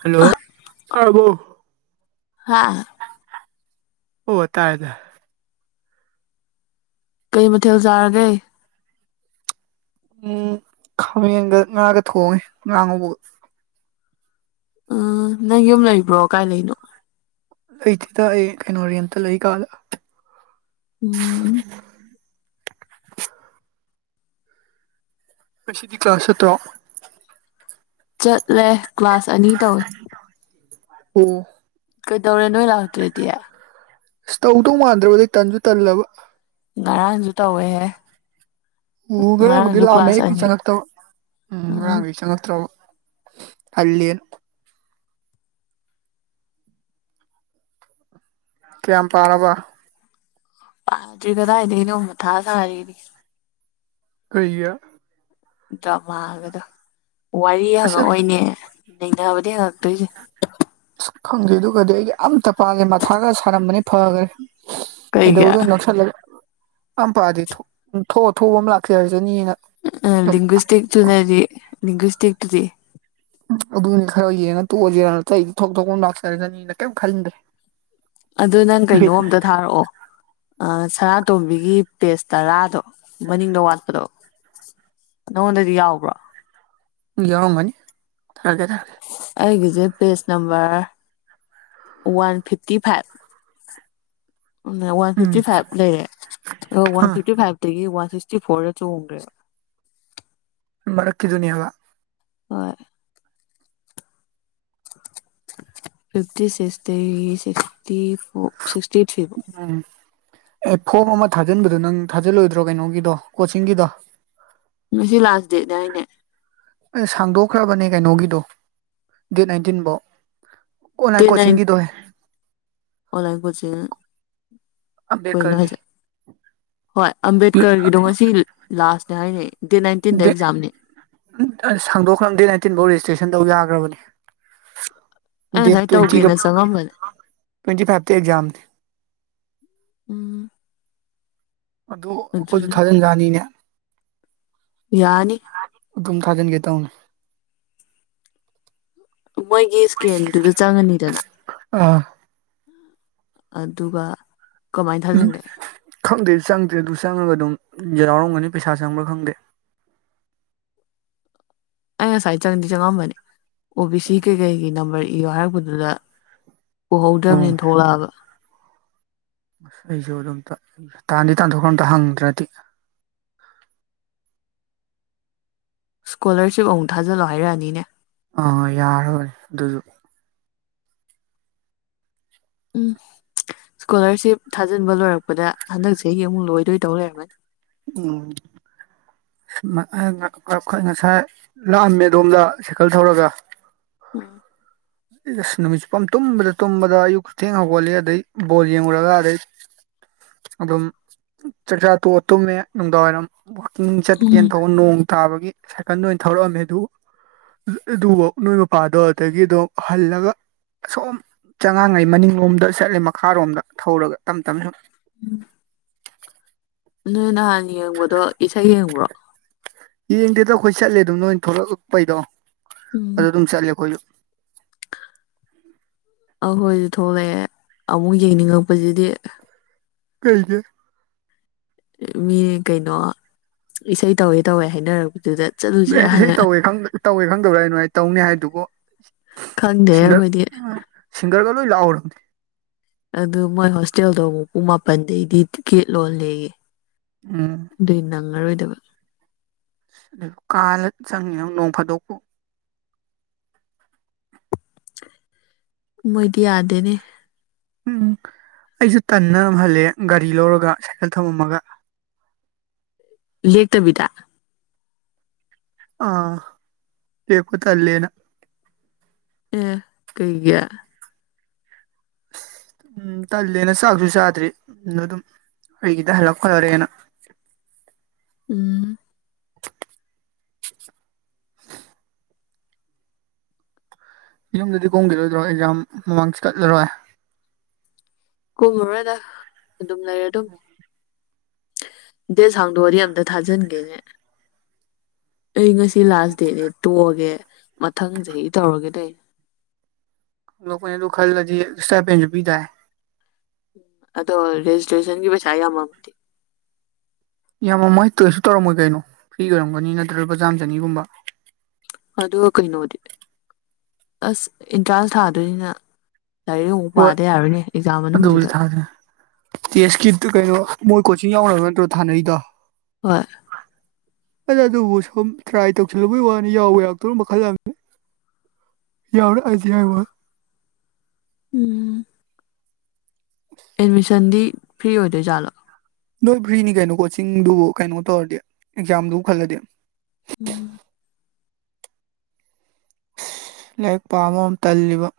hello ꯇꯥꯔꯕꯣ ꯍꯥꯥ ꯑꯣ ꯇꯥꯏꯦ ꯇꯔꯦ ꯀꯩ ꯃꯊꯦꯜ ꯆꯥꯔꯒꯦ ꯎꯝ ꯈꯥꯃꯦꯟꯒ ꯉꯥꯒ ꯊꯣꯡꯉꯦ ꯉꯥ ꯉꯧꯕ ꯎ ꯅꯪ ꯌꯨꯝ ꯂꯩꯕ꯭ꯔꯣ ꯀꯥꯏ ꯂꯩꯅꯣ ꯑꯩ ꯁꯤꯗ ꯑꯩ ꯀꯩꯅꯣ ꯔꯦꯟꯇ ꯂꯩ ꯀꯥꯗ ꯎꯝ ꯑꯩ ꯁꯤ ꯗꯤ ꯀ꯭ꯂꯥꯁ ꯆꯠꯇ꯭ꯔꯣ ꯆꯠꯂꯦ ꯀ꯭ꯂꯥꯁ ꯑꯅꯤ ꯇꯧꯋꯦ ꯎꯝ ꯀꯩꯗꯧꯔꯦ ꯅꯣꯏ ꯂꯥꯛꯇ꯭ꯔꯦꯗꯤ ꯏꯁꯇꯧꯗꯧ ꯃꯥꯟꯗ꯭ꯔꯕꯗꯩ ꯇꯟꯁꯨ ꯇꯜꯂꯕ ꯉꯔꯥꯥꯡꯖꯨ ꯇꯧꯏꯍꯦ ꯎ ꯉꯔꯥꯡꯕꯨꯗꯤ ꯂꯥꯛꯑꯝꯃꯦ ꯀ꯭ꯂꯥꯁ ꯑꯌꯨꯛꯗꯤ ꯑꯅꯤ ꯆꯪꯉꯛꯇꯕ ꯎꯝ ꯉꯔꯥꯡꯒꯤꯗꯤ ꯆꯪꯉꯛꯇ꯭ꯔꯕ ꯍꯜꯂꯤ ꯀꯌꯥꯝ ꯄꯥꯔꯕ ꯄꯥꯖꯤ ꯀꯗꯥꯏꯗꯅꯤ ꯃꯊꯥ ꯁꯔꯤꯅꯤ ꯀꯌꯥ ꯗ꯭ꯔꯃꯥꯒꯗꯣ ꯋꯥꯔꯤ ꯑꯁ ꯍꯪꯉꯛꯑꯣꯏꯅꯦ ꯅꯩꯅꯕꯗꯤ ꯍꯪꯉꯛꯇꯣꯏꯁꯦ ꯑꯁ ꯈꯪꯗꯦ ꯑꯗꯨꯒꯗꯤ ꯑꯩꯗꯤ ꯑꯇ ꯄꯜꯂꯦ ꯃꯊꯥꯒ ꯁꯥꯔꯝꯕꯅꯤ ꯐꯈ꯭ꯔꯦ ꯀꯩꯒꯤ ꯏꯗꯧꯗꯣ ꯅꯁꯥ ꯂꯩ ꯑꯝꯄꯥꯗꯤ ꯊꯣꯛ ꯊꯕ ꯑꯃ ꯂꯥꯛꯆ ꯍꯥꯏꯔꯁꯅꯤꯅ ꯂꯤꯡꯒꯨꯁꯇꯤꯛ ꯇꯨꯅꯗꯤ ꯂꯤꯡꯒꯨꯁꯇꯤꯛꯗꯤꯔꯤ ꯑꯗꯨꯅꯤ ꯈꯔ ꯌꯦꯅ ꯇꯣꯁꯦꯔ ꯑꯇꯩ ꯑꯩꯗꯤ ꯊꯣꯛ ꯊꯣꯛ ꯂꯥꯛꯆꯔꯁꯅꯤꯅ ꯀꯔꯤꯝ ꯈꯟꯗ꯭ꯔꯦ ꯑꯗꯨ ꯅꯪ ꯀꯩꯅꯣ ꯕꯤꯠ ꯑꯝꯇ ꯊꯥꯔꯛꯑꯣ ꯁꯔꯥꯇꯣꯝꯕꯤꯒꯤ ꯄꯦꯖ ꯇꯔꯥꯗꯣ ꯃꯅꯤꯡꯗ ꯋꯥꯠꯄꯗꯣ ꯅꯪꯉꯣꯟꯗꯗꯤ ꯌꯥꯎꯕ꯭ꯔꯥ ꯌꯥꯎꯔꯝꯒꯅꯤ ꯊꯔꯒꯦ ꯊꯝꯔꯒꯦ ꯑꯩꯒꯤꯁꯦ page number one fifty five uh one fifty um five ꯂꯩꯔꯦ ꯋꯥꯟ ꯑꯥ ꯐꯤꯞꯇꯤ ꯐꯥꯏꯚ ꯑꯦ ꯋꯥꯟ ꯁꯤꯛꯁꯇꯤ ꯐꯣꯔ ꯆꯣꯡ꯭ꯒꯔꯦ ꯃꯔꯛꯀꯤꯗꯨꯅꯌꯥꯕ uh fifty sixty sixty four sixty three four um ꯑꯦ ꯐꯣꯝ ꯑꯃ ꯊꯥꯖꯤꯟꯕꯗꯣ ꯅꯪ ꯊꯥꯖꯤꯜꯂꯣꯏꯗ꯭ꯔꯣ ꯀꯩꯅꯣꯒꯤꯗꯣ ꯀꯣꯆꯤꯡꯒꯤꯗꯣ ꯉꯁꯤ ꯂꯥꯁ ꯗꯦꯠꯅꯦ ꯍꯥꯏꯅꯦ ꯑꯦ ꯁꯥꯡꯗꯣꯛꯈ꯭ꯔꯕꯅꯦ ꯀꯩꯅꯣꯒꯤꯗꯣ ꯗꯦꯠ ꯅꯥꯏꯟꯇꯤꯟꯐꯧ ꯗꯦꯠ ꯑꯣꯟꯂꯥꯏꯟ ꯅꯥꯏꯟ ꯀꯣꯆꯤꯡꯒꯤꯗꯨ ꯍ [unintelligible] ꯀꯣꯏꯅꯣ ꯑꯝꯕꯦꯗꯀꯔꯒꯤ ꯍꯥꯏꯖꯦ ꯍꯣꯏ ꯑꯝꯕꯦꯗꯀꯔꯒꯤꯗꯣ ꯉꯁꯤ ꯂꯥꯁꯅꯦ ꯍꯥꯏꯅꯦ ꯗꯦꯠ ꯅꯥꯏꯟꯇꯤꯟꯗ ꯑꯦꯛꯖꯥꯝꯅꯦ ꯎ ꯁꯥꯡꯗꯣꯛꯈ꯭ꯔꯕ ꯗꯦꯠ ꯅꯥꯏꯟꯇꯤꯟ ꯐꯥꯎ ꯔꯦꯖꯤꯁꯇ꯭ꯔꯦꯁꯟ ꯇꯧ ꯌꯥꯈ꯭ꯔꯕꯅꯦ ꯑꯩ ꯗꯦꯠ ꯉꯁꯥꯏ ꯇ꯭ꯋꯦꯟ ꯇꯧꯒꯦꯅ ꯆꯪꯉꯝꯕꯅꯦ ꯇ꯭ꯋꯦꯟꯇꯤ ꯐꯥꯏꯚ ꯑꯦꯛꯖꯝ ꯎꯝ ꯑꯗꯨ ꯑꯩꯈꯣꯏꯁꯨ ꯊꯥꯖꯤꯟꯖꯅꯤꯅꯦ ꯌꯥꯅꯤ ꯇꯨꯝ ꯊꯥꯖꯟꯒꯦ ꯇꯧꯅꯦ ꯃꯣꯏꯒꯤ ꯏꯁꯀꯦꯟꯗꯨꯗ ꯆꯪꯉꯅꯤꯗꯅ ꯑ ꯑꯗꯨꯒ ꯀꯃꯥꯏꯅ ꯊꯥꯖꯤꯟꯒꯦ ꯈꯪꯗꯦ ꯆꯪꯗꯦ ꯑꯗꯨ ꯆꯪꯉꯒ ꯑꯗꯨꯝ ꯌꯥꯎꯔꯝꯒꯅꯤ ꯄꯩꯁꯥ ꯆꯪꯕ꯭ꯔꯥ ꯈꯪꯗꯦ ꯑꯩ ꯉꯁꯥꯏ ꯆꯪꯗꯤ ꯆꯪꯉꯝꯕꯅꯤ ꯑꯣ ꯕꯤ ꯁꯤ ꯀꯩꯀꯩꯒꯤ ꯅꯝꯕꯔ ꯏꯌꯣ ꯍꯥꯏꯔꯛꯄꯗꯨꯗ ꯑꯣ ꯎꯍꯧꯗ꯭ꯔꯕꯅꯦꯅ ꯊꯣꯛꯂꯛꯑꯕ ꯑꯁ ꯑꯩꯁꯨ ꯑꯗꯨꯝ ꯇꯥꯗꯤ ꯇꯥꯟꯊꯣꯛꯈ꯭ꯔ ꯑꯝꯇ ꯍꯪꯗ꯭ꯔꯗꯤ ꯁ꯭ꯀꯣꯂꯔꯁꯤꯞ ꯑꯃꯨꯛ ꯊꯥꯖꯤꯜꯂꯣ ꯍꯥꯏꯔꯛꯑꯅꯤꯅꯦ ꯑꯥ ꯌꯥꯔꯣꯏ ꯑꯗꯨꯁꯨ ꯎꯝ ꯏꯁꯀꯣꯂꯥꯔꯁꯤꯞ ꯊꯥꯖꯤꯟꯕ ꯂꯣꯏꯔꯛꯄꯗ ꯍꯟꯗꯛ ꯆꯍꯤꯒꯤ ꯑꯃꯨꯛ ꯂꯣꯏꯗꯣꯏ ꯇꯧ ꯂꯩꯔꯝꯃꯅꯤ ꯎꯝ ꯉꯁꯥꯏ ꯂꯥꯛꯑꯝꯃꯦ ꯑꯗꯣꯝꯗ ꯁꯥꯏꯀꯜ ꯊꯧꯔꯒ ꯎꯝ ꯑꯁ ꯅꯨꯃꯤꯠ ꯆꯨꯞꯄꯝ ꯇꯨꯝꯕꯗ ꯇꯨꯝꯕꯗ ꯑꯌꯨꯛꯀꯤ ꯊꯦꯡ ꯍꯧꯒꯠꯂꯤ ꯑꯗꯒꯤꯩ ꯕꯣꯜꯡꯉꯨꯔꯒ ꯑꯗꯩ ꯑꯗꯨꯝ ꯆꯛꯆꯥꯥ ꯇꯣꯛꯑ ꯇꯨꯃꯦ ꯅꯨꯡꯗꯥꯡ ꯋꯥꯏꯔꯝ ꯋꯥꯛꯀꯤꯡ ꯆꯠꯀꯦꯅ ꯇꯧꯕ ꯅꯣꯡ ꯊꯥꯕꯒꯤ ꯁꯥꯏꯀꯜꯗ ꯑꯣꯏꯅ ꯊꯧꯔꯛꯑꯝꯃꯦ ꯑꯗꯨ ꯑꯗꯨ ꯅꯣꯏ ꯃꯄꯥꯗꯣ ꯑꯗꯨꯗꯒꯤꯗꯣ ꯍꯜꯂꯒ ꯑꯁꯣꯝ ꯆꯉꯥꯡꯅꯏ ꯃꯅꯤꯡꯂꯣꯝꯗ ꯆꯠꯂꯤ ꯃꯈꯥꯔꯣꯝꯗ ꯊꯧꯔꯒ ꯇꯞ ꯇꯞꯅ ꯁꯨꯝ ꯅꯣꯏ ꯅꯍꯥꯟ ꯌꯦꯡꯕꯗꯣ ꯏꯁꯩ ꯌꯦꯡꯕ꯭ꯔꯣ ꯌꯦꯡꯗꯦꯗ ꯑꯩꯈꯣꯏ ꯆꯠꯂꯦ ꯑꯗꯨꯝ ꯅꯣꯏꯅ ꯊꯣꯛꯂꯛꯂꯛꯄꯩꯗꯣ ꯑꯗꯨꯗ ꯑꯗꯨꯝ ꯆꯠꯂꯦ ꯑꯩꯈꯣꯏꯁꯨ ꯑꯍꯣꯏꯁꯨ ꯊꯣꯛꯂꯛꯑꯦ ꯑꯃꯨꯛ ꯌꯦꯡꯅꯤꯡꯉꯛꯄꯁꯤꯗꯤ ꯀꯩꯗꯦ ꯃꯤ ꯀꯩꯅꯣ ꯏꯁꯩ ꯇꯧꯋꯦ ꯇꯧꯋꯦ ꯍꯥꯏꯅꯔꯛꯄꯗꯨꯗ ꯆꯠꯂꯨꯁꯦ ꯏꯁꯩ ꯍꯥꯟꯅ ꯇꯧꯋꯦ ꯇꯧꯋꯦ ꯈꯪꯗꯕꯔ ꯑꯩ ꯑꯗꯨꯃꯥꯏꯅ ꯇꯧꯅꯤ ꯍꯥꯏꯗꯨꯕꯨ ꯈꯪꯗꯦ ꯁꯤꯔ ꯑꯩꯈꯣꯏꯗꯤ ꯁꯤꯁꯤꯡꯒꯔꯒ ꯂꯣꯏ ꯂꯥꯛꯍꯧꯔ ꯑꯗꯨ ꯃꯣꯏ ꯍꯣꯁꯇꯦꯜꯗꯣ ꯑꯃꯨꯛ ꯄꯨꯡ ꯃꯥꯄꯟꯗꯩꯗꯤ ꯒꯦꯠ ꯂꯣꯜꯂꯦꯌꯦ ꯑ ꯑꯗꯨꯏ ꯅꯪꯉꯔꯣꯏꯗꯕ ꯑꯗꯨ ꯀꯥꯂ ꯆꯪꯉꯤꯅꯪ ꯅꯣꯡ ꯐꯥꯗꯣꯛꯄꯨ ꯃꯣꯏꯗꯤ ꯌꯥꯗꯦꯅꯦ ꯎꯝ ꯑꯩꯁꯨ ꯇꯟꯅꯝ ꯍꯜꯂꯦ ꯒꯥꯔꯤ ꯂꯧꯔꯒ ꯁꯥꯏꯀꯜ ꯊꯝꯃꯃꯒ ꯂꯦꯛꯇꯕꯤꯗ ꯑꯥ ꯆꯦ ꯇꯂꯦꯅ ꯑꯦ ꯀꯩꯒꯤ ꯎꯝ ꯇꯜꯂꯦꯅ ꯆꯥꯛꯁꯨ ꯆꯥꯗ꯭ꯔꯤ ꯑꯗꯨꯝ ꯑꯩꯒꯤꯗ ꯍꯜꯂꯛ ꯈꯣꯠꯂꯔꯦꯅ ꯎꯝ ꯌꯨꯝꯗꯗꯤ ꯀꯣꯡꯝꯈꯤꯔꯣꯏꯗ꯭ꯔꯣ ꯑꯦꯛꯖꯥ ꯃꯃꯥꯡꯁꯨ ꯀꯠꯂꯔꯣꯏ ꯀꯨꯝꯕꯔꯗ ꯑꯗꯨꯝ ꯂꯩꯔꯦ ꯑꯗꯨꯝ ꯗꯦ ꯁꯥꯡꯗꯣꯑꯗꯤ ꯑꯝꯇ ꯊꯥꯖꯤꯟꯒꯦꯅꯦ ꯑꯩ ꯉꯁꯤ ꯂꯥꯁ ꯗꯦꯠꯅꯦ ꯇꯣꯛꯑꯒꯦ ꯃꯊꯪ ꯆꯍꯤ ꯇꯧꯔꯒꯦ ꯇꯩꯅꯦ ꯂꯣꯏꯅꯦ ꯑꯗꯨ ꯈꯜꯂꯗꯤ ꯁꯇꯥꯄꯦꯟꯁꯨ ꯄꯤ ꯇꯥꯏ ꯑꯗꯣ ꯔꯦꯖꯤꯁꯇ꯭ꯔꯦꯁꯟꯒꯤ ꯄꯩꯁꯥ ꯌꯥꯝꯃ ꯌꯥꯝ ꯃꯃꯣꯏ ꯇꯣꯏꯦꯁꯨ ꯇꯧꯔꯝꯃꯣꯏ ꯀꯩꯅꯣ ꯐ꯭ꯔꯤ ꯑꯣꯏꯔꯝꯒꯅꯤ ꯅꯠꯇ꯭ꯔ ꯂꯨꯄ ꯆꯥꯝ ꯆꯅꯤꯒꯨꯝꯕ ꯑ ꯀꯩꯅꯣꯗꯤ ꯑꯁ ꯏꯟꯇ꯭ꯔꯥꯟ ꯊꯥꯗꯣꯏꯅꯤꯅ ꯂꯥꯏꯔꯤꯛ ꯍꯕ ꯍꯣꯏ ꯄꯥꯗ ꯌꯥꯔꯣꯏꯅꯦ ꯑꯦꯛꯖꯥꯝ ꯑꯗꯨꯕꯨꯗꯤ ꯃꯅꯨꯡꯁꯤꯗ ꯊꯥꯗꯦ ꯇꯦꯁꯀꯤ ꯀꯩꯅꯣ ꯃꯣꯏ ꯀꯣꯆꯤꯡ ꯌꯥꯎꯅꯕ ꯅꯠꯇ꯭ꯔꯣ ꯊꯥꯅꯔꯤꯗꯣ ꯍꯣꯏ ꯑꯗ ꯑꯗꯨꯕꯨ ꯁꯨꯝ ꯇ꯭ꯔꯥꯏ ꯇꯧꯁꯤꯜꯂꯨꯕꯒꯤ ꯋꯥꯅꯤ ꯌꯥꯎꯋ ꯌꯥꯎꯛꯇ ꯃꯈꯜ ꯌꯥꯎꯔꯛꯑꯁꯦ ꯍꯥꯢꯋ ꯎꯝ ꯑꯦꯠꯃꯤꯁꯟꯗꯤ ꯐ꯭ꯔꯤ ꯑꯣꯏꯗꯣꯏ ꯖꯥꯠꯂꯣ ꯅꯣꯏ ꯐ꯭ꯔꯤꯅꯤ ꯀꯩꯅꯣ ꯀꯣꯆꯤꯡꯗꯨꯕꯨ ꯀꯩꯅꯣ ꯇꯧꯔꯗꯤ ꯑꯦꯛꯖꯥꯝꯗꯨꯕꯨ ꯈꯜꯂꯗꯤ ꯎꯝ ꯂꯥꯏꯔꯤꯛ ꯄꯥꯝꯕꯝ ꯇꯜꯂꯤꯕ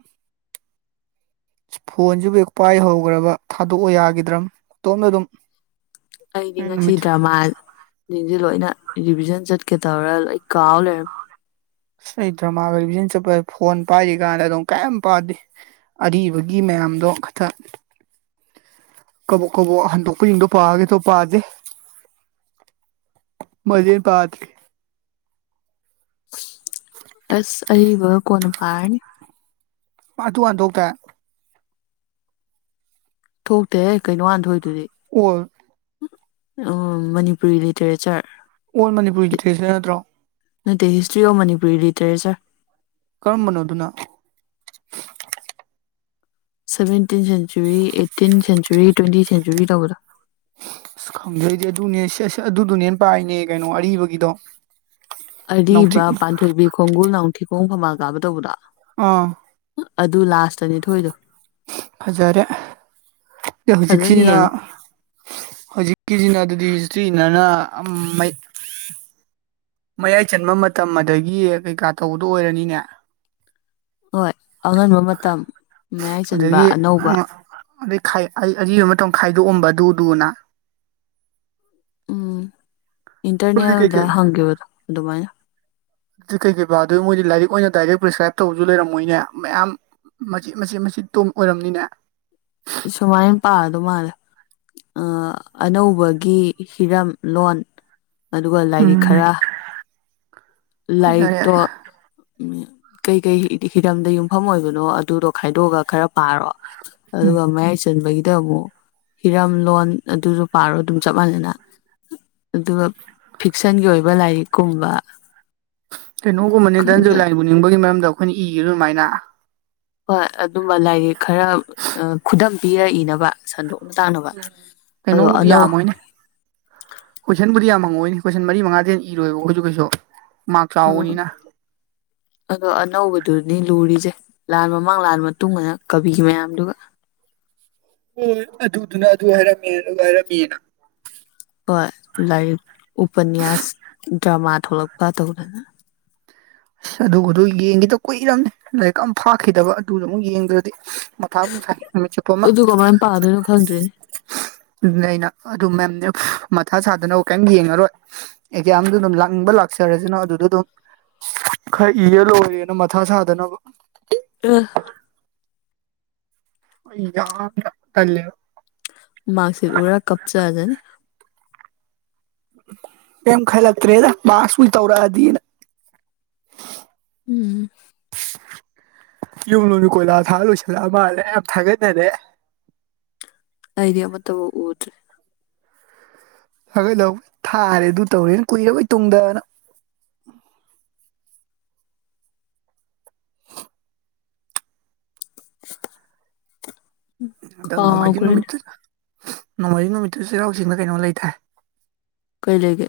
ꯐꯣꯟꯁꯤꯕꯨ ꯍꯦꯛ ꯄꯥꯏꯍꯧꯈꯒꯔꯕ ꯊꯥꯗꯣꯛꯑꯣ ꯌꯥꯈꯤꯗ꯭ꯔꯥ ꯢꯇꯣꯝꯇ ꯑꯗꯨꯝ ꯑꯩꯗꯤ ꯉꯁꯤ ꯅꯨꯃꯤꯠ ꯗ꯭ꯔꯃꯥ ꯁꯤꯡꯁꯦ ꯂꯣꯏꯅ ꯔꯤꯚꯤꯖꯟ ꯆꯠꯀꯦ ꯇꯧꯔꯦ ꯂꯣꯏ ꯀꯥꯎ ꯂꯩꯔꯝ ꯑꯩ ꯗ꯭ꯔꯃꯥꯒ ꯔꯤꯚꯤꯖꯟ ꯆꯠꯄ ꯐꯣꯟ ꯄꯥꯏꯔꯤꯀꯥꯟꯗ ꯑꯗꯨꯝ ꯀꯩꯝ ꯄꯥꯗꯦ ꯑꯔꯤꯕꯒꯤ ꯃꯌꯥꯝꯗꯣ ꯈꯊ ꯀꯕꯣꯛ ꯀꯕꯣꯛ ꯍꯟꯗꯣꯛꯄꯖꯤꯡꯗꯣ ꯄꯥꯒꯦ ꯇꯧ ꯄꯥꯗꯦ ꯑꯃꯗꯩ ꯍꯦꯟ ꯄꯥꯗ꯭ꯔꯤ ꯑꯁ ꯑꯔꯤꯕꯒ ꯀꯣꯟꯅ ꯄꯥꯔꯅꯤ ꯄꯥꯠ ꯋꯥꯟ ꯊꯣꯛꯇꯥꯏ ꯊꯣꯛꯇꯦꯍꯦ ꯀꯩꯅꯣ ꯍꯥꯟ ꯊꯣꯛꯏꯗꯨꯗꯤ all um Manipuri literature on Manipuri literature ꯅꯠꯇ꯭ꯔꯣ ꯅꯠꯇꯦꯍꯦ ꯍꯤꯁꯇ꯭ꯔꯤ ꯑꯣꯐ ꯃꯅꯤꯄꯨꯔꯤ ꯂꯤꯇꯔꯦꯆ꯭ꯔ ꯀꯔꯝꯕꯅꯣ ꯑꯗꯨꯅ seventeen century eighteen century twenty century ꯇꯧꯕꯗꯣ ꯑꯁ ꯈꯪꯗꯦ ꯑꯩꯗꯤ ꯑꯗꯨꯅꯦ ꯁꯦ ꯁꯦ ꯑꯗꯨꯗꯨꯅꯦ ꯄꯥꯏꯅꯦ ꯀꯩꯅꯣ ꯑꯔꯤꯕꯒꯤꯗꯣ ꯑꯔꯤꯕ ꯅꯥꯎꯊꯤꯛ ꯄꯥꯟꯊꯣꯏꯕꯤ ꯈꯣꯡꯒꯨꯜ ꯅꯥꯎꯊꯤꯈꯣꯡ ꯐꯝꯕꯥꯜ ꯀꯥꯕ ꯇꯧꯕꯗꯣ ꯑ ꯑꯗꯨ ꯂꯥꯁꯇꯅꯤ ꯊꯣꯛꯏꯗꯣ ꯐꯖꯔꯦ ꯐꯖꯅ ꯍꯧꯖꯤꯛꯁꯤꯅ ꯌꯦꯡꯉꯨ ꯍꯧꯖꯤꯛꯀꯤꯁꯤꯅ ꯑꯗꯨꯗꯤ ꯍꯤꯁꯇ꯭ꯔꯤꯅꯅ ꯑꯝ ꯃꯩ ꯃꯌꯥꯏ ꯆꯟꯕ ꯃꯇꯝ ꯑꯗꯒꯤ ꯀꯩꯀꯥ ꯇꯧꯕꯗꯣ ꯑꯣꯏꯔꯅꯤꯅꯦ ꯍꯣꯏ ꯑꯉꯟꯕ ꯃꯇꯝ ꯃꯌꯥꯏ ꯆꯟꯕ ꯑꯗꯒꯤ ꯑꯅꯧꯕ ꯑꯗꯩ ꯈꯥꯏ ꯑꯩ ꯑꯔꯤꯕ ꯃꯇꯝ ꯈꯥꯏꯗꯣꯛꯑꯝꯕ ꯑꯗꯨ ꯗꯨꯅ ꯎꯝ ꯍꯧꯖꯤꯛ ꯏꯟꯇ꯭ꯔꯅꯦꯜꯗ ꯀꯩꯀꯩ ꯍꯪꯒꯤꯕꯗꯣ ꯑꯗꯨꯃꯥꯏꯅ ꯑꯗꯨ ꯀꯩ ꯀꯩꯥ ꯄꯥꯗꯣꯏꯕ ꯃꯣꯏꯗꯤ ꯂꯥꯏꯔꯤꯛ ꯑꯣꯏꯅ ꯗꯥꯏꯔꯦꯛ ꯄ꯭ꯔꯤꯁꯀ꯭ꯔꯥꯏꯞ ꯇꯧꯕꯖꯨ ꯂꯩꯔꯝꯃꯣꯏꯅꯦ ꯃꯌꯥꯝ ꯃꯆꯤꯠ ꯃꯆꯤꯠ ꯃꯆꯤꯠ ꯇꯨꯝ ꯑꯣꯏꯔꯝꯅꯤꯅꯦ ꯁꯨꯃꯥꯏ ꯄꯥꯒꯗꯧ ꯃꯥꯜꯂꯦ ꯑ ꯑꯅꯧꯕꯒꯤ ꯍꯤꯔꯝ ꯂꯣꯟ ꯑꯗꯨꯒ ꯂꯥꯏꯔꯤꯛ ꯎꯝ ꯈꯔ ꯐꯖꯔꯦ ꯂꯥꯢꯔꯤꯛꯇꯣ ꯎꯝ ꯀꯩꯀꯩ ꯍꯤꯔꯝꯗ ꯌꯨꯝꯐꯝ ꯑꯣꯏꯕꯅꯣ ꯑꯗꯨꯗꯣ ꯈꯥꯏꯗꯣꯛꯑꯒ ꯈꯔ ꯄꯥꯔꯣ ꯑꯗꯨꯒ ꯃꯌꯥꯏ ꯆꯟꯕꯒꯤ ꯗꯃꯨꯛ ꯍꯤꯔꯝ ꯂꯣꯟ ꯑꯗꯨꯖꯨ ꯄꯥꯔꯣ ꯑꯗꯨꯝ ꯆꯞ ꯃꯥꯟꯅꯅ ꯑꯗꯨꯒ ꯐꯤꯛꯁꯟꯒꯤ ꯑꯣꯏꯕ ꯂꯥꯏꯔꯤꯛꯀꯨꯝꯕ ꯀꯩꯅꯣꯒꯨꯝꯕꯅꯤ ꯙꯅꯟꯖꯣꯏ ꯈꯪꯗꯦ ꯂꯥꯏꯟꯕꯨ ꯅꯤꯡꯕꯒꯤ ꯃꯔꯝꯗ ꯑꯩꯈꯣꯏꯅ ꯏꯒꯤꯕꯗꯣ ꯑꯗꯨꯃꯥꯏꯅ ꯍꯣꯏ ꯑꯗꯨꯝꯕ ꯂꯥꯏꯔꯤꯛ ꯈꯔ ꯑ ꯈꯨꯗꯝ ꯄꯤꯔ ꯏꯅꯕ ꯁꯟꯗꯣꯛ ꯇꯥꯛꯅꯕ ꯑꯗꯣ ꯀꯩꯅꯣꯕꯨꯗꯤ ꯑꯅꯧ ꯌꯥꯝꯃꯣꯏꯅꯦ ꯀꯣꯏꯁꯟꯕꯨꯗꯤ ꯌꯥꯝ ꯍꯪꯉꯛꯑꯣꯏꯅꯦ ꯀꯣꯏꯁꯟ ꯃꯔꯤ ꯃꯉꯥꯗꯩ ꯍꯦꯟꯅ ꯏꯔꯣꯏꯕ ꯑꯩꯈꯣꯏꯖꯨ ꯀꯩꯁꯨ ꯃꯥꯛ ꯆꯥꯎꯕꯅꯤꯅ [inaudible] ꯑꯒꯣ ꯑꯅꯧꯕꯗꯨꯅꯤ ꯂꯨꯔꯤꯁꯦ ꯂꯥꯟ ꯃꯃꯥꯡ ꯂꯥꯟ ꯃꯇꯨꯡꯑꯅ ꯀꯕꯤ ꯃꯌꯥꯝꯗꯨꯒ ꯍꯣꯏ ꯑꯗꯨꯗꯨꯅ ꯑꯗꯨ ꯍꯥꯏꯔꯝꯃꯦ ꯑꯗꯨ ꯍꯥꯏꯔꯝꯃꯦꯅ ꯍꯣꯏ ꯂꯥꯏꯔꯤꯛ ꯎꯄꯅꯤꯌꯥꯁ ꯗ꯭ꯔꯃꯥ ꯊꯣꯛꯂꯛꯄ ꯇꯧꯗꯅ ꯑꯁ ꯑꯗꯨꯒꯗꯨ ꯌꯦꯡꯒꯤꯗ ꯀꯨꯏꯔꯝꯅꯤ ꯂꯥꯏꯔꯤꯛ ꯑꯝ ꯐꯥꯛꯈꯤꯗꯕ ꯑꯗꯨꯖꯨ ꯑꯃꯨꯛ ꯌꯦꯡꯗ꯭ꯔꯗꯤ ꯃꯊꯥꯕꯨ ꯁꯥꯏ ꯅꯨꯃꯤꯠ ꯆꯨꯞꯄ ꯑꯃꯥ ꯑꯗꯨ ꯀꯃꯥꯏꯅ ꯄꯥꯗꯣꯏꯅꯣ ꯈꯪꯗ꯭ꯔꯦꯅꯦ ꯑꯗꯨꯅꯦ ꯑꯩꯅ ꯑꯗꯨ ꯃꯦꯝꯅꯦ ꯃꯊꯥ ꯁꯥꯗꯅꯕ ꯀꯩꯝ ꯌꯦꯡꯉꯔꯣꯏ ꯑꯦꯛꯖꯥꯝꯗ ꯑꯗꯨꯝ ꯂꯥꯛꯅꯤꯡꯕ ꯂꯥꯛꯆꯔꯖꯅꯨ ꯑꯗꯨꯗ ꯑꯗꯨꯝ ꯈꯔ ꯏꯔ ꯂꯣꯏꯔꯦꯅ ꯃꯊꯥ ꯁꯥꯗꯅꯕ ꯑ ꯑꯩ ꯌꯥꯝꯅ ꯇꯜꯂꯦꯕ ꯃꯥꯥꯛꯁꯤꯠ ꯎꯔ ꯀꯞꯆꯖꯅꯤ ꯀꯩꯝ ꯈꯜꯂꯛꯇ꯭ꯔꯦꯗ ꯄꯥꯁꯄꯨꯏ ꯇꯧꯔꯛꯑꯗꯤꯅ ꯎꯝ ꯌꯨꯝ ꯂꯣꯝꯗꯥ ꯀꯣꯏꯂꯥ ꯊꯥ ꯂꯣꯏꯁꯜꯂꯛꯑ ꯃꯥꯜꯂꯦ ꯌꯥꯝ ꯊꯥꯒꯠꯅꯔꯛꯑꯦ ꯑꯩꯗꯤ ꯑꯃꯇꯕꯨ ꯎꯗ꯭ꯔꯤ ꯊꯥꯒꯠꯍꯧꯕꯅꯤ ꯊꯥꯔꯦ ꯑꯗꯨ ꯇꯧꯔꯦꯅ ꯀꯨꯏꯔꯕꯩ ꯇꯨꯡꯗꯅ ꯍꯟꯗꯛ ꯅꯣꯡꯃꯥꯏꯖꯤꯡ ꯀꯥꯎꯈ꯭ꯔꯦꯅꯦ ꯅꯨꯃꯤꯠꯇ ꯅꯣꯡꯃꯥꯏꯖꯤꯡ ꯅꯨꯃꯤꯠꯇ ꯆꯩꯔꯥꯎ ꯆꯤꯡꯗ ꯀꯩꯅꯣ ꯂꯩꯗꯥꯏ ꯀꯩ ꯂꯩꯒꯦ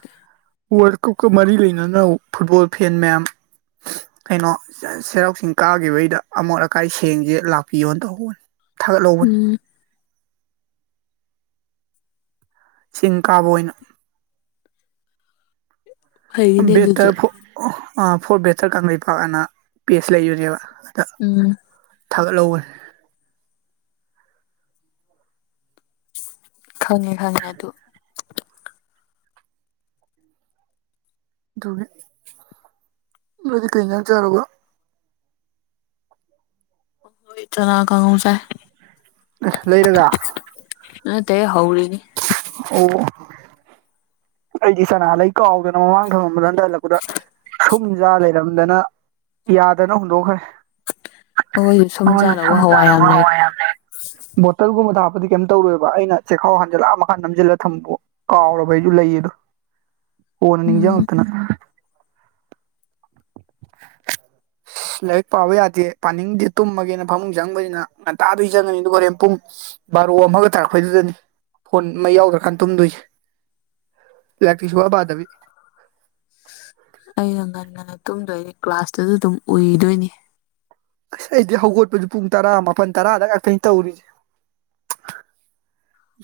ꯋꯥꯔꯜꯗ ꯀꯞꯀ ꯃꯔꯤ ꯂꯩꯅꯅ ꯐꯨꯠꯕꯣꯜ ꯐꯦꯟ ꯃꯌꯥꯝ ꯀꯩꯅꯣ ꯆꯦꯔꯥꯎꯆꯤꯡ ꯀꯥꯈꯤꯕꯩꯗ ꯑꯃꯣꯠ ꯑꯀꯥꯏ ꯁꯦꯡꯖꯦ ꯂꯥꯛꯄꯤꯌꯣꯅ ꯇꯧꯍꯧꯕꯅꯦ ꯊꯥꯒꯠꯍꯧꯕꯅꯦ ꯎꯝ ꯆꯤꯡ ꯀꯥꯕ ꯑꯣꯏꯅ ꯐꯩꯅꯦ ꯑꯗꯨꯁꯨ ꯕꯦꯠꯇꯔ ꯐꯣꯔ ꯕꯦꯠꯇꯔ ꯀꯪꯂꯩꯄꯥꯛ ꯑꯥꯅ ꯄꯦꯁ ꯂꯩꯕꯅꯦꯕ ꯑꯗꯥ ꯎꯝ ꯊꯥꯒꯠꯍꯧꯕꯅꯤ ꯈꯪꯉꯦ ꯈꯪꯉꯦ ꯑꯗꯨ ꯑꯗꯨꯒꯤ ꯅꯣꯏꯗꯤ ꯀꯩꯖꯥꯡ ꯆꯥꯔꯕꯥ ꯆꯅꯥ ꯀꯥꯡꯒꯧ ꯆꯥꯏ ꯂꯩꯔꯒ ꯅꯠꯇꯦ ꯍꯧꯔꯤꯅꯤ ꯑꯣ ꯑꯩꯗꯤ ꯁꯅꯥꯍ ꯂꯩ ꯀꯥꯎꯗꯅ ꯃꯃꯥꯡ ꯊꯪꯂꯝꯕꯗ ꯍꯟꯊ ꯍꯜꯂꯛꯄꯗ ꯁꯨꯝ ꯖꯥ ꯂꯩꯔꯝꯗꯅ ꯌꯥꯗꯗꯅ ꯍꯨꯟꯗꯣꯛꯈ꯭ꯔꯦ ꯍꯣꯏ ꯁꯨꯝ ꯆꯥꯗꯧꯕ ꯍꯋꯥꯥꯢ ꯌꯥꯝ ꯂꯩ ꯕꯇꯜꯒꯨꯝꯕ ꯊꯞꯄ ꯀꯩꯝ ꯇꯧꯔꯣꯏꯕ ꯆꯦꯛꯈꯥꯎ ꯍꯟꯖꯤꯜꯂ ꯅꯝꯖꯤꯜꯂ ꯊꯝꯕꯝꯕꯣ ꯀꯥꯎꯔꯕ ꯑꯩꯁꯨ ꯂꯩꯌꯦꯗꯣ ꯀꯣꯟꯅ ꯎꯝ ꯅꯤꯡꯖꯤꯡꯉꯛꯇꯅ [unintelligible] ꯂꯥꯏꯔꯤꯛ ꯄꯥꯕ ꯌꯥꯗꯦ ꯄꯥꯅꯤꯡꯗꯦ ꯇꯨꯝꯃꯒꯦꯅ ꯐꯃꯨꯡ ꯆꯪꯕꯅꯤꯅ ꯉꯟꯇꯥꯗꯩ ꯆꯪꯉꯅꯤ ꯑꯗꯨ ꯍꯣꯔꯦꯟ ꯄꯨꯡ ꯕꯥꯔꯣ ꯑꯃꯒ ꯇꯥꯔꯛꯄꯩꯗꯨꯗꯅꯤ ꯐꯣꯟ ꯃꯩ ꯌꯥꯎꯗ꯭ꯔꯀꯥꯟ ꯇꯨꯝꯗꯣꯏꯁꯦ ꯂꯥꯏꯔꯤꯛꯇꯤ ꯁꯨꯡꯄꯥ ꯄꯥꯗꯕꯤ ꯑꯩꯅ ꯉꯟꯅ ꯉꯟꯅ ꯇꯨꯝꯗꯣꯏꯅꯤ ꯀ꯭ꯂꯥꯁꯇꯁꯨ ꯑꯗꯨꯝ ꯎꯨꯏꯗꯣꯏꯅꯤ ꯑꯁ ꯑꯩꯗꯤ ꯍꯧꯒꯠꯄꯁꯨ ꯄꯨꯡ ꯇꯔꯥ ꯃꯥꯄꯜ ꯇꯔꯥꯗ ꯉꯥꯛꯇꯅꯤ ꯇꯧꯔꯤꯁꯦ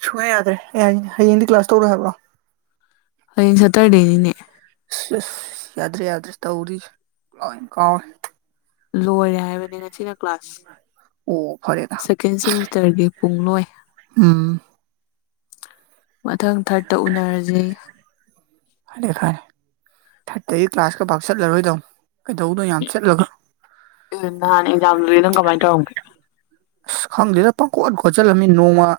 ꯁꯨꯡꯌꯥ ꯌꯥꯗ꯭ꯔꯦ ꯍꯌꯦꯡꯗꯤ ꯀ꯭ꯂꯥꯁ ꯇꯧꯔꯣꯢ ꯍꯥꯏꯕ꯭ꯔꯣ ꯍꯌꯦꯡ ꯁꯇꯔꯗꯦꯅꯤꯅꯦ ꯑꯁ ꯑꯁ ꯌꯥꯗ꯭ꯔꯦ ꯌꯥꯗ꯭ꯔꯦ ꯇꯧꯔꯤꯁꯦ ꯂꯣꯢ ꯀꯥꯎꯋꯦ ꯂꯣꯏꯔꯦ ꯍꯥꯏꯕꯅꯤ ꯉꯁꯤꯅ ꯀ꯭ꯂꯥꯁ ꯑꯣ ꯐꯔꯦꯗ ꯁꯦꯀꯦꯟ ꯁꯦꯃꯤꯁꯇꯔꯒꯤ ꯄꯨꯡ ꯂꯣꯏ ꯎꯝ ꯃꯊꯪ ꯊꯥꯔꯇ ꯎꯅꯔꯁꯤ ꯐꯔꯦ ꯐꯔꯦ ꯊꯥꯔꯇꯒꯤ ꯀ꯭ꯂꯥꯁꯀ ꯐꯥꯛ ꯆꯠꯂꯔꯣꯏꯗ ꯀꯩꯗꯧꯗꯣꯢꯅꯣ ꯌꯥꯝ ꯆꯠꯂꯒ ꯅꯍꯥꯜ ꯑꯦꯛꯖꯥꯝꯗꯨꯗꯤ ꯀꯃꯥꯏ ꯇꯧꯔꯝꯒꯦ ꯑꯁ ꯈꯪꯗꯦꯗ ꯄꯪ ꯀꯣꯠ ꯈꯣꯠꯆꯜꯂꯝꯃꯤ ꯅꯣꯡꯃꯥ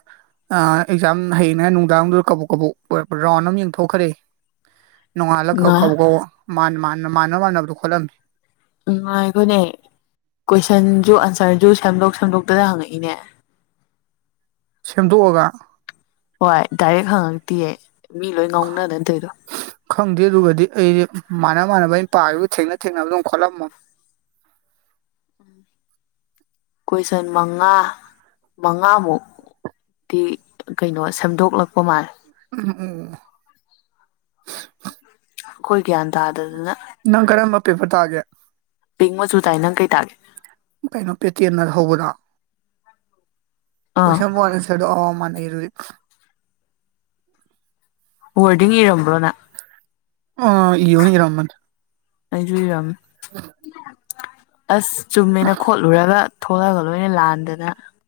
ꯑꯦꯛꯖꯥꯝ ꯍꯌꯦꯡꯉꯥꯏ ꯅꯨꯡꯗꯥꯡꯗꯨꯗ ꯀꯕꯣꯛ ꯀꯕꯣꯛꯔꯛꯄ ꯔꯥꯎꯟ ꯑꯃ ꯌꯦꯡꯊꯣꯛꯈ꯭ꯔꯦ ꯅꯣꯡꯉꯥꯜꯂꯒ ꯀꯧꯕ ꯃꯥꯟꯅꯕ ꯃꯥꯟꯅꯕꯗꯣ ꯈꯣꯠꯂꯝꯃꯤ ꯅꯨꯡꯉꯥꯢꯕꯅꯦ ꯀꯣꯏꯁꯟꯁꯨ ꯑꯟꯁꯔꯁꯨ ꯁꯦꯝꯗꯣꯛ ꯁꯦꯝꯗꯛꯇꯗ ꯍꯪꯉꯛꯏꯅꯦ ꯁꯦꯝꯗꯣꯛꯑꯒ ꯍꯣꯏ ꯗꯥꯏꯔꯦꯛ ꯍꯪꯉꯛꯇꯦꯌꯦ ꯃꯤ ꯂꯣꯏ ꯉꯧꯅꯗꯅ ꯇꯧꯔꯤꯗꯣ ꯈꯪꯗꯦ ꯑꯗꯨꯒꯗꯤ ꯑꯩꯗꯤ ꯃꯥꯟꯅ ꯃꯥꯟꯅꯕ ꯑꯩꯅ ꯄꯥꯕ ꯊꯦꯡꯅ ꯊꯦꯡꯅꯕ ꯑꯗꯨꯧ ꯈꯣꯠꯂꯝꯃ ꯎꯝ ꯀꯣꯏꯁꯟ ꯃꯉꯥ ꯃꯉꯥꯃꯨꯛ ꯗꯤ ꯀꯩꯅꯣ ꯁꯦꯝꯗꯣꯛꯂꯛꯄ ꯃꯥꯜꯂꯦ ꯑꯣ ꯑꯣ ꯑꯩꯈꯣꯏ ꯒ꯭ꯌꯥꯟ ꯇꯥꯗꯗꯅ ꯅꯪ ꯀꯔꯝꯕ ꯄꯦꯕꯔ ꯇꯥꯒꯦ ꯄꯦꯡ ꯃꯆꯨꯥꯏ ꯅꯪ ꯀꯩ ꯇꯥꯒꯦ ꯀꯩꯅꯣ ꯄꯦꯇꯅ ꯊꯧꯕꯗ ꯑꯥ ꯀꯣꯏꯁꯟ ꯗ ꯃ ꯑꯣꯔꯤꯉꯔꯕꯣꯅ ꯑ ꯏꯣꯅꯤ ꯔꯍꯃꯟ ꯑꯩꯖꯨꯣꯏꯔꯝ ꯎ ꯑꯁ ꯆꯨꯝꯃꯦꯅ ꯈꯣꯠꯂꯨꯔꯒ ꯊꯂꯒ ꯂꯣꯏꯅ ꯂꯥꯟꯗꯅ